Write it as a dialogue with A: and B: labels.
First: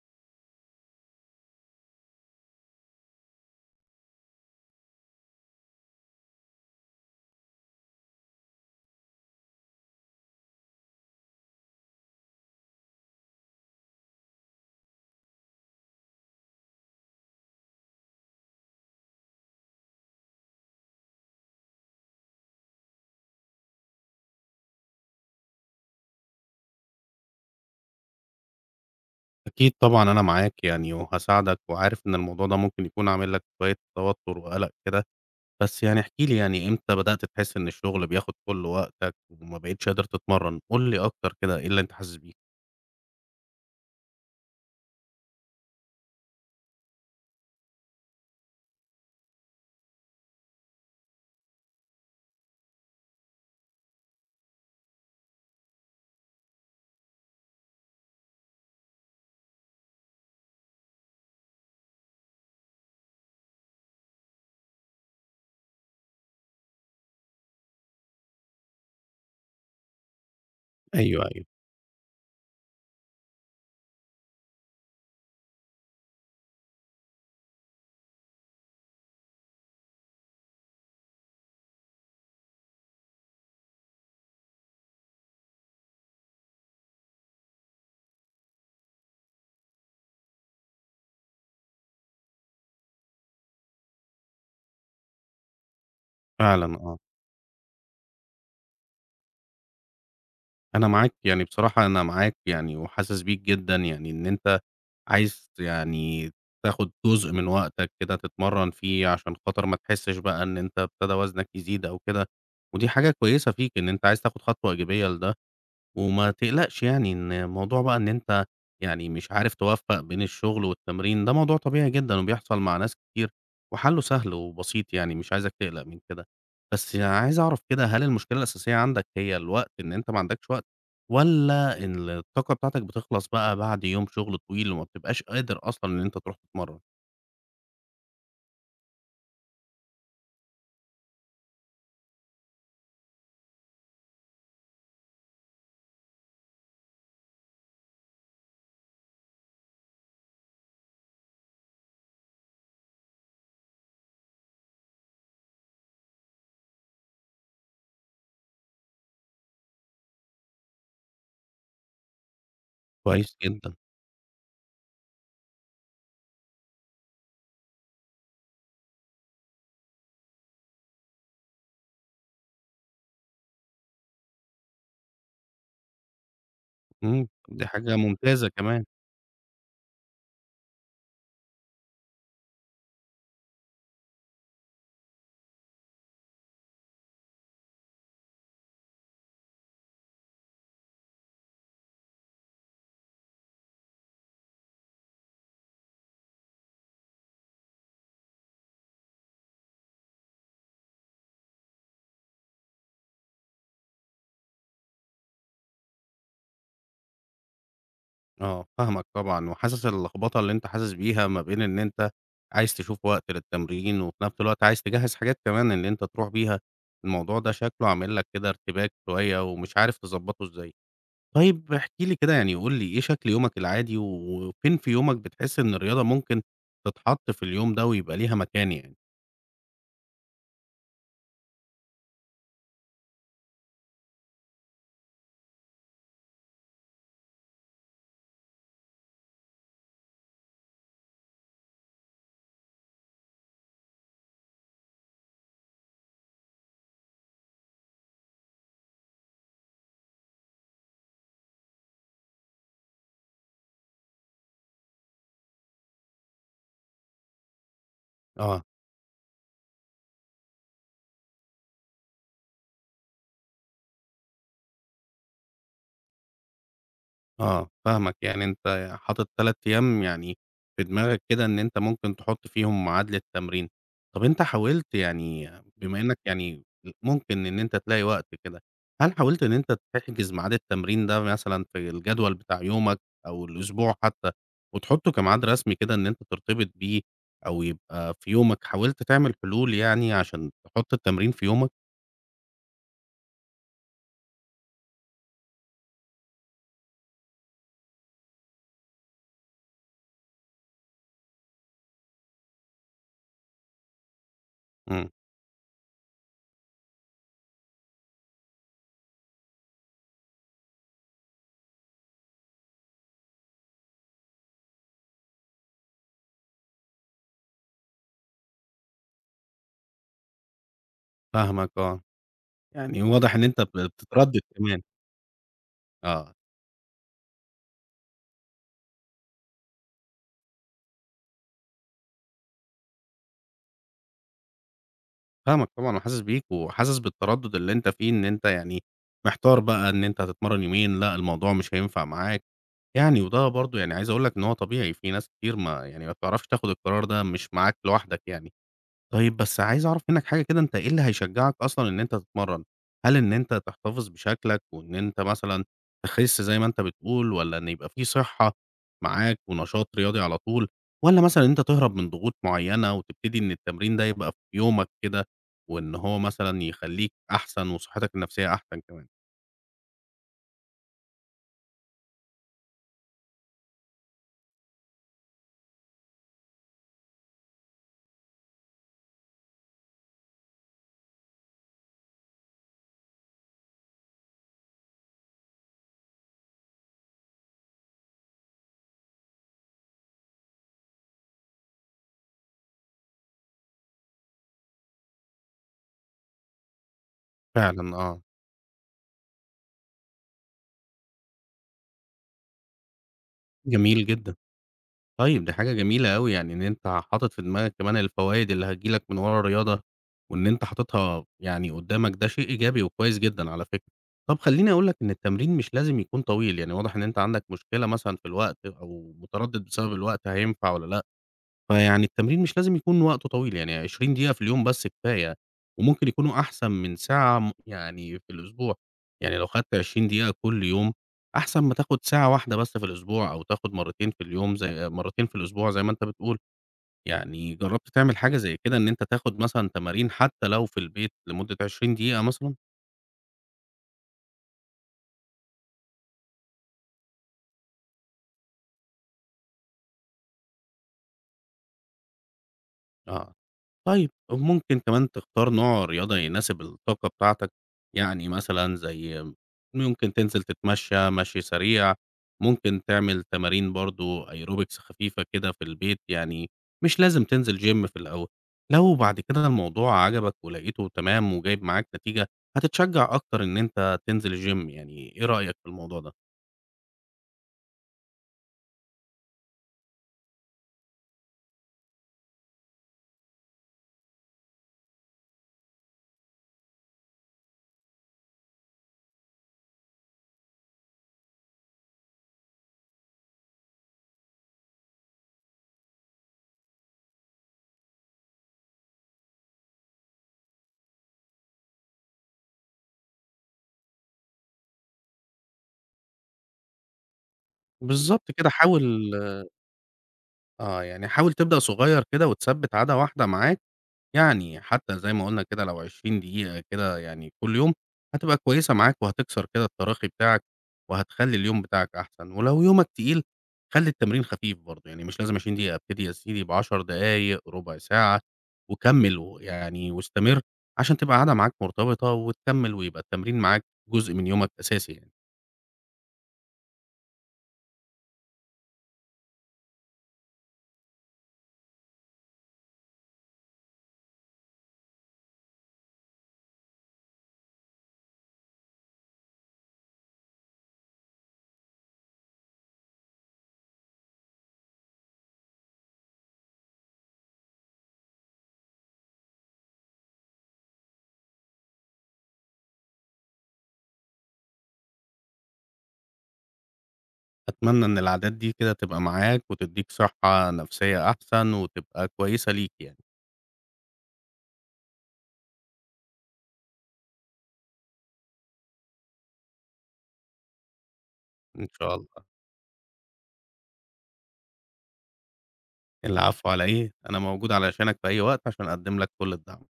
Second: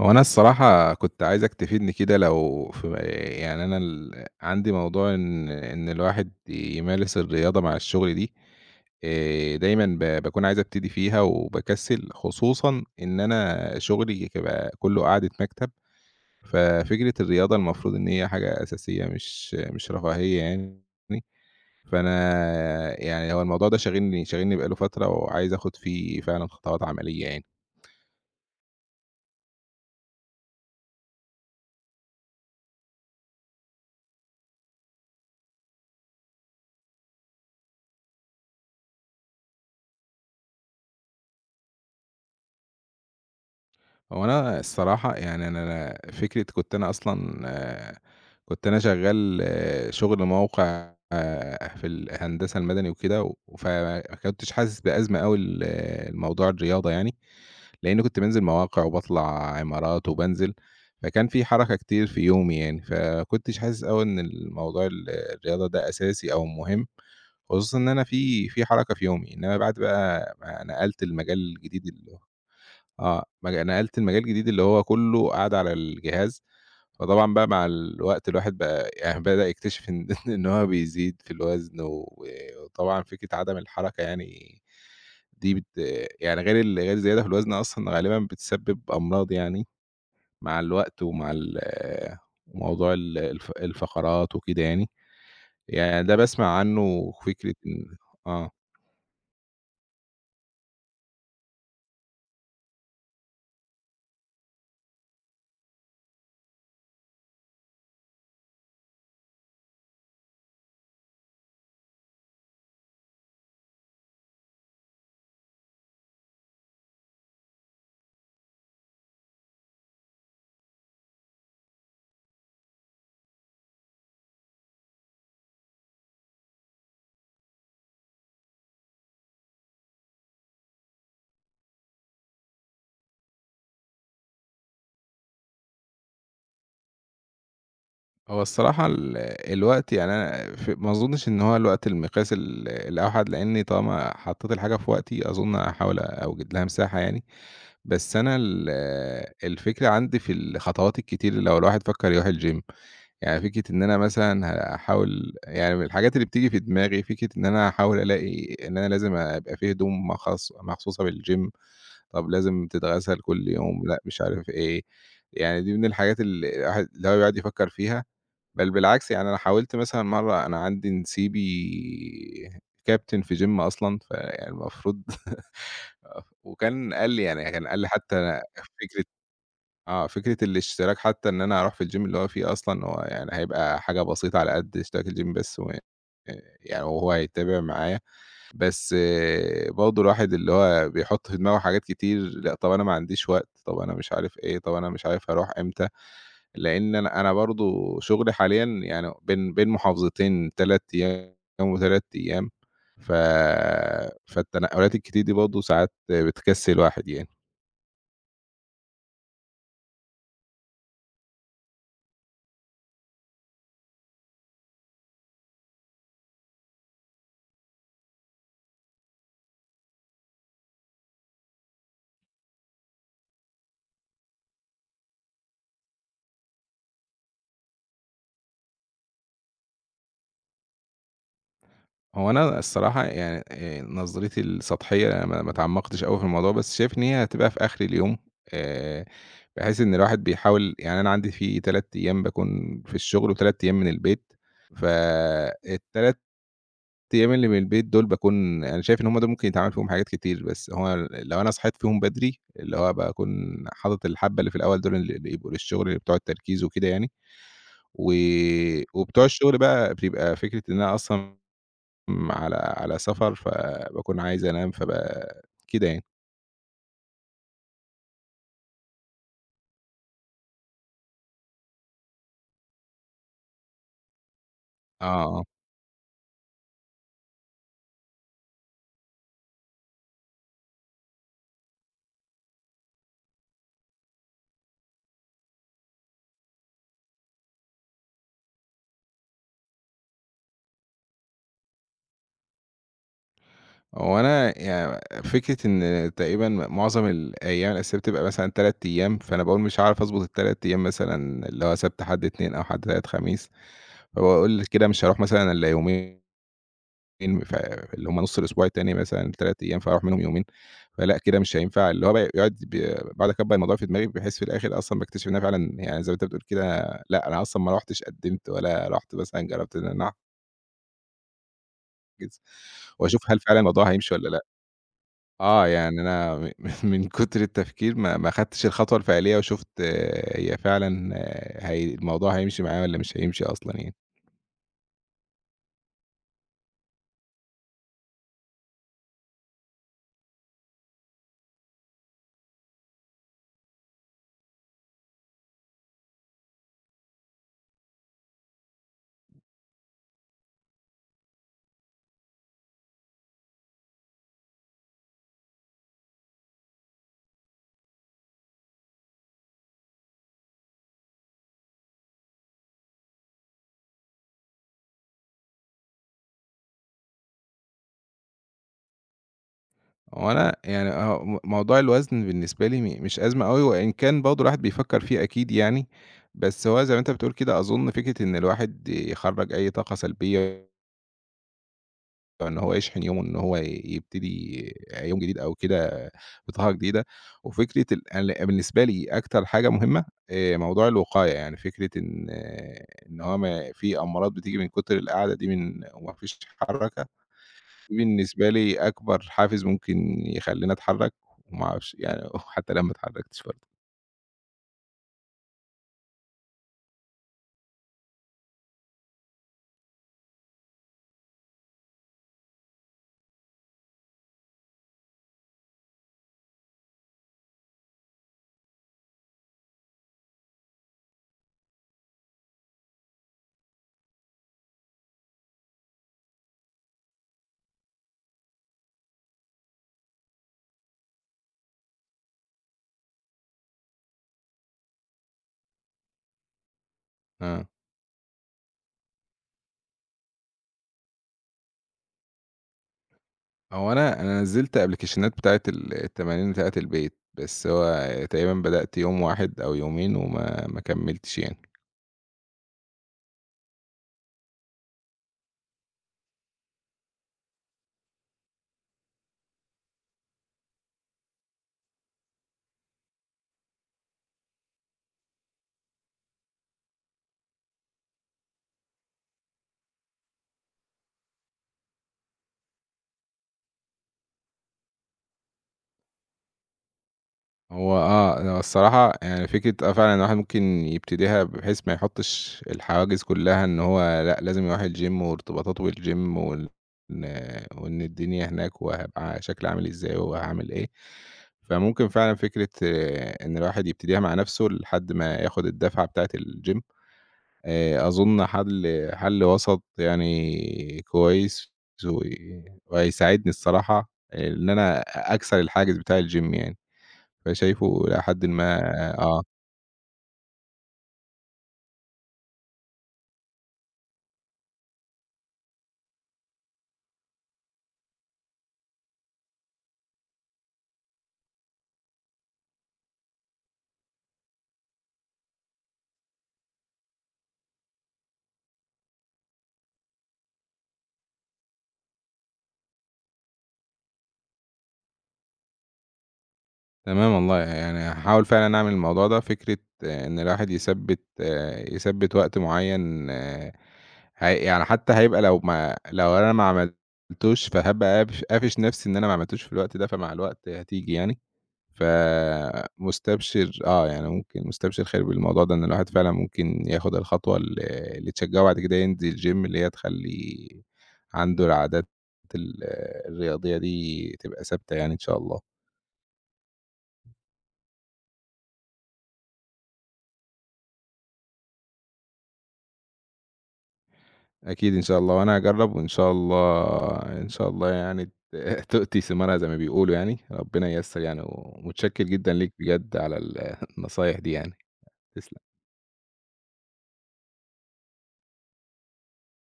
A: هو أنا الصراحة كنت عايزك تفيدني كدا لو ف يعني أنا ال عندي موضوع إن إن الواحد يمارس الرياضة مع الشُّغل دي، آآ دايمًا ب باكون عايز أبتدي فيها وباكسِّل، خصوصًا إن أنا شُغلي [unintelligible] كُلّه قعدة مكتب، ففكرة الرياضة المفروض إن هي حاجة أساسية مش مش رفاهية يعني، فأنا يعني هو الموضوع ده شاغلني شاغلني بقى له فترة، وعايز آخُد فيه فعلًا خطوات عملية يعني.
B: أكيد طبعًا أنا معاك يعني وهاساعدك، وعارف إن الموضوع ده ممكن يكون عامل لك شوية توتر وقلق كده، بس يعني احكِ لي يعني إمتى بدأت تحِسّ إن الشُّغل بياخد كُلّ وقتك، وما بقتيش قادر تتمرن؟ قُل لي أكتر كده إيه اللي أنت حاسِس بيه.
A: هو أنا الصراحة يعني أنا أنا فكرة كنت أنا أصلًا كُنت أنا شغال شُغل موقع آآ في ال الهندسة المدني وكدا، وف ما كُنتِش حاسِس بأزمة أوي ل لموضوع الرياضة يعني، لإني كنت بانزِل مواقع وباطلَع عِمارات وبانزِل، فكان في حركة كتير في يومي يعني، ف ما كُنتِش حاسِس أوي إن ال موضوع ال الرياضة دا أساسي أو مُهم، خصوصًا إن أنا في في حركة في يومي، إنما بعد بَقى ما نقلت
B: أيوه،
A: المجال
B: أيوه.
A: الجديد اللي آه، مج نقلت لمجال الجديد اللي هو كُلّه قعدة على الجهاز، فطبعًا بَقى مع الوقت الواحد بَقى يعني بدأ يكتشف إن إن هو بيزيد في الوزن، وآآ وطبعًا فكرة عدم الحركة يعني دي بت يعني غير ال غير الزيادة في الوزن أصلًا غالبًا بتسبب أمراض يعني، مع الوقت ومع ال موضوع ال الف الفقرات وكده يعني، يعني دا باسمَع
B: فعلًا،
A: عنه
B: آه.
A: وفكرة إن آه.
B: أنا معاك، يعني بصراحة أنا معاك يعني، وحاسس بيك جدًا يعني إن أنت عايز ت يعني تاخد جزء من وقتك كده تتمرّن فيه عشان خاطر ما تحسّش بقى إن أنت ابتدى وزنك يزيد أو كده. ودي حاجة كويسة فيك إن أنت عايز تاخد خطوة إيجابية لده. وما تقلقش يعني إن الموضوع بقى إن أنت يعني مش عارف تُوفَّق بين الشغل والتمرين، ده موضوع طبيعي جدًا وبيحصَل مع ناس كتير، وحلّه سهل وبسيط، يعني مش عايزك تقلَق من كده. بس عايز أعرف كده، هل المشكلة الأساسية عندك هي الوقت؟ إن أنت ما عندكش وقت؟ والّا إن الطاقة بتاعتك بتخلَص بقى بعد يوم شغل طويل وما بتبقاش قادر أصلًا إن أنت ترُوح تتمرّن؟
A: هو الصراحة ال الوقت يعني أنا ف ما أظنش إن هو الوقت المقياس ال الأوحد لإني طالَما حطّيت الحاجة في وقتي، أظن هاحاول أوجِد لها مساحة يعني، بس أنا ال الفكرة عندي في الخطوات الكتير اللي لو الواحد فكر يرُوح الgym يعني فكرة إن أنا مثلًا هاحاول يعني من الحاجات اللي بتيجي في دماغي فكرة إن أنا هاحاول ألاقي إن أنا لازم أ أبقى في هدوم مخص مخصوصة بالgym طَب لازم تتغسل
B: كويس
A: كلّ
B: جدًا.
A: يوم، لأ، مش عارف إيه. يعني دي من الحاجات اللي الواحد اللي هو بيقعُد يفكّر فيها. بل بالعكس يعني أنا حاولت مثلًا مَرَّة أنا عندي نسيبي كابتن في gym أصلًا فالمفروض وكان قال لي
B: امم،
A: يعني،
B: دي
A: كان قال لي
B: حاجة
A: حتى
B: ممتازة كمان.
A: فكرة آه، فكرة الاشتراك حتى إن أنا أرُوح في الgym اللي هو فيه أصلًا، هو يعني هيبقى حاجة بسيطة على قد اشتراك الgym بس وآآ أآ يعني وهو هيتابع معايا. بس برضه الواحد اللي هو بيحُط في دماغه حاجات كتير لأ، طَب أنا ما عنديش وقت. طَب أنا مش عارف إيه. طَب أنا مش عارف هارُوح إمتى لإن أنا أنا برضه شُغلي حاليًا يعني بين بين محافظتين 3 أيام و3 أيام ف فالتنقلات الكتير دي برضه ساعات بتكسّل الواحد يعني.
B: آه، فاهمك طبعًا، وحاسس اللخبطة اللي أنت حاسس بيها ما بين إن أنت عايز تشوف وقت للتمرين، وفي نفس الوقت عايز تجهز حاجات كمان إن أنت ترُوح بيها. الموضوع ده شكله عامل لك كده ارتباك شوية، ومش عارف تضبطه إزاي. طيب احكِ لي كده يعني، قُل لي إيه شكل يومك العادي، و وفين في يومك بتحس إن الرياضة ممكن تتحط في اليوم ده ويبقى ليها مكان يعني؟
A: هو أنا الصراحة يعني آآ نظرتي السطحيّة ما ما تعمقتش أوي في الموضوع، بس شايف إن هي هتبقى في آخر اليوم. آآ بحيث إن الواحد بيحاول يعني أنا عندي في 3 أيّام باكون في الشغل و3 أيّام من البيت. فال3 أيّام اللي من البيت دول باكون أنا شايف إن هُم ده ممكن يتعمل فيهم حاجات كتير، بس هو لو أنا صحيت فيهم بدري اللي هو باكون حاطط الحبّة اللي في الأوّل دول اللي بيبقوا للشغل بتوع التركيز وكده يعني.
B: آه.
A: وي وبتوع الشغل بقى بتبقى فكرة إن أنا أصلًا م على على سفر فباكون عايز أنام فابقى كده يعني.
B: آه، فاهمك، يعني أنت حاطط 3 أيام يعني في دماغك كده إن أنت ممكن تحط فيهم ميعاد للتمرين. طَب أنت حاولت
A: آه.
B: يعني بما إنك يعني ممكن إن أنت تلاقي وقت كده، هل حاولت إن أنت تحجز ميعاد التمرين ده مثلًا في الجدول بتاع يومك أو الأسبوع حتى، وتحطه كميعاد رسمي كده إن أنت ترتبط بيه أو يبقى في يومك، حاولت تعمل حلول يعني عشان تحط التمرين في يومك؟
A: هو أنا ي فكرة إن تقريبًا معظم الأيام الأساسية بتبقى مثلًا 3 أيام، فأنا باقول مش هاعرف أضبط ال3 أيام مثلًا اللي هو سبت، حد، اتنين أو حد، تلات، خميس. فباقول كده مش
B: إمم.
A: هاروح مثلًا إلّا يومي ن فاللي هم نُص الأسبوع التاني مثلًا 3 أيام فهاروح منهم يومين. فلأ كده مش هينفع. اللي هو ب يقعُد ب باقعُد أكبَّر الموضوع في دماغي بحيث في الآخِر أصلًا باكتشف إن أنا فعلًا يعني زي ما أنت بتقول كدا لأ، أنا أصلًا ما رُحتش قَدِّمت ولا رُحت مثلًا جرّبت إن أنا أع
B: فاهمك، آه.
A: [unintelligible]
B: يعني
A: وأشوف
B: واضح
A: هل
B: إن
A: فعلًا
B: أنت ب
A: الموضوع هيمشي والّا لأ.
B: بتتردِّد كمان.
A: آه، يعني أنا
B: آه.
A: م من من كُتر التفكير ما ما خدتش الخطوة الفعلية وشُفت هي فعلًا هي الموضوع هيمشي معايا والّا مش هيمشي أصلًا يعني.
B: فاهمك طبعًا وحاسس بيك، وحاسس بالتردُّد اللي أنت فيه، إن أنت يعني محتار بقى إن أنت هتتمرّن يومين، لأ الموضوع مش هينفع معاك. يعني وده برضه يعني عايز أقول لك إن هو طبيعي، في ناس كتير ما يعني ما بتعرفش تاخُد القرار ده، مش معاك لوحدك يعني. طيب بس عايز أعرف منّك حاجة كده، أنت إيه اللي هيشجّعك أصلًا إن أنت تتمرّن؟ هل إن أنت تحتفظ بشكلك وإن أنت مثلًا تِخِس زي ما أنت بتقول والّا إن يبقى في صِحّة معاك ونشاط رياضي على طول والّا مثلًا إن أنت تِهرَب من ضغوط معيّنة وتبتدي إن التمرين ده يبقى في يومك كده وإن هو مثلًا يخلّيك أحسن وصِحّتك النفسيّة أحسن كمان؟
A: هو أنا يعني أهو م موضوع الوزن بالنسبة لي م مش أزمة أوي، وإن كان برضه الواحد بيفكّر فيه أكيد يعني، بس هو زي ما أنت بتقول كده، أظُن فكرة إن الواحد يخرّج أي طاقة سلبية إن هو يشحن يومه، إن هو ي يبتدي يوم جديد أو كده بطاقة جديدة. وفكرة ال أل بالنسبة لي أكتر حاجة مهمة آآ موضوع الوقاية، يعني فكرة إن إن هو ما في أمراض بتيجي من كتر القعدة دي من وما فيش حركة، دي
B: فعلًا آه.
A: بالنسبة لي أكبر حافز ممكن يخلّيني أتحرّك، وما أعرفش يعني حتّى لو ما اتحرّكتش برضه.
B: جميل جدًا. طيب، دي حاجة جميلة أوي، يعني إن أنت حاطِط في دماغك كمان الفوايد اللي هتيجي لك من ورا الرياضة وإن أنت حاطِطها يعني قُدّامك، ده شيء إيجابي وكويس جدًا على فكرة. طَب خلّيني أقول لك إن التمرين مش لازم يكون طويل، يعني واضح إن أنت عندك مشكلة مثلًا في الوقت أو متردِّد بسبب الوقت هينفع والّا لأ، فيعني التمرين مش لازم يكون وقته طويل، يعني 20 دقيقة في اليوم بس كفاية وممكن يكونوا أحسن من ساعة م يعني في الأسبوع. يعني لو خدت 20 دقيقة كل يوم، أحسن ما تاخُد ساعة واحدة بس في الأسبوع، أو تاخُد مرّتين في اليوم زي مرّتين في الأسبوع زي ما أنت بتقول. يعني
A: آه.
B: جرّبت تعمل حاجة زي كده إن أنت تاخُد مثلًا تمارين حتّى لو في البيت لمُدّة 20 دقيقة مثلًا؟
A: هو أنا أنا نزّلت أبلكيشنات بتاعة ال التمارين بتاعة البيت، بس هو تقريبًا بدأت يوم واحد أو يومين وما ما كملتش يعني.
B: آه، طيب، وممكن كمان تختار نوع رياضة يناسب الطاقة بتاعتك، يعني مثلًا زي إمم، ممكن تنزِل تتمشّى مشْي سريع، ممكن تعمل تمارين برضو aerobics خفيفة كده في البيت، يعني مش لازم تنزِل gym في الأول. لو بعد كده الموضوع عجبك ولقيته تمام وجايب معاك نتيجة، هتتشجّع أكتر إن أنت تنزل الgym، يعني إيه رأيك في الموضوع ده؟
A: هو آه، أنا الصراحة يعني فكرة، آه فعلًا الواحد ممكن يبتديها بحيث ما يحطّش الحواجز كلّها إن هو لأ لازم يرُوح الgym وارتباطاته بالgym وال إن وإن الدنيا هناك وهيبقى شكلي عامل إزاي وهاعمل إيه. فممكن فعلًا فكرة إن الواحد يبتديها مع نفْسه لحد ما ياخد الدُّفعة بتاعة الgym آآ أظن حل حل وسَط يعني كويّس و وهيساعدني الصراحة إن أنا أ أكسَر الحاجز بتاع الgym يعني. فشايفه إلى
B: بالضبط
A: حدٍ
B: كده،
A: ما
B: حاول
A: آه.
B: آه، يعني حاول تبدأ صغيّر كده وتثبِّت عادة واحدة معاك، يعني حتى زي ما قُلنا كده لو 20 دقيقة كده يعني كلّ يوم هتبقى كويسة معاك وهتكسَر كده التراخي بتاعك، وهتخلّي اليوم بتاعك أحسَن. ولو يومك تقيل خلّي التمرين خفيف برضه، يعني مش لازم 20 دقيقة، ابتدي يا سيدي ب10 دقايق، رُبع ساعة، وكمّل ويعني واستمِر عشان تبقى عادة معاك مرتبِطة وتكمل ويبقى التمرين معاك جزء من يومك أساسي يعني.
A: تمام والله يعني هاحاول فعلًا أعمل الموضوع ده، فكرة إن الواحد يثبِّت آآ، يثبِّت وقت معيّن آآ هي يعني حتى هيبقى لو ما لو أنا ما عملتوش فهابقى قافش قافش نَفْسي إن أنا ما عملتوش في الوقت ده فمع الوقت هتيجي يعني. ف مُستبشِر آه يعني ممكن مستبشِر خير بالموضوع ده، إن الواحد فعلًا ممكن ياخد الخطوة ال اللي تشجّعه وبعد كده ينزل الgym اللي هي تخلّي عنده العادات ال الرياضية دي تبقى ثابتة يعني إن شاء الله.
B: أتمنى إن العادات دي كده تبقى معاك وتدّيك صحّة نفسيّة أحسن وتبقى كويسة ليك يعني.
A: أكيد إن شاء الله، وأنا هاجرّب وإن شاء الله إن شاء الله يعني ت تؤتِي ثمارها زي ما بيقولوا يعني. ربنا ييّسر يعني،
B: إن شاء
A: ومتشكّر
B: الله.
A: جدًا ليك بجد على ال النصايح دي يعني. تسلَم.
B: العفو على إيه؟ أنا موجود علشانك في أي وقت، عشان أقَدِّم لك كلّ الدعم.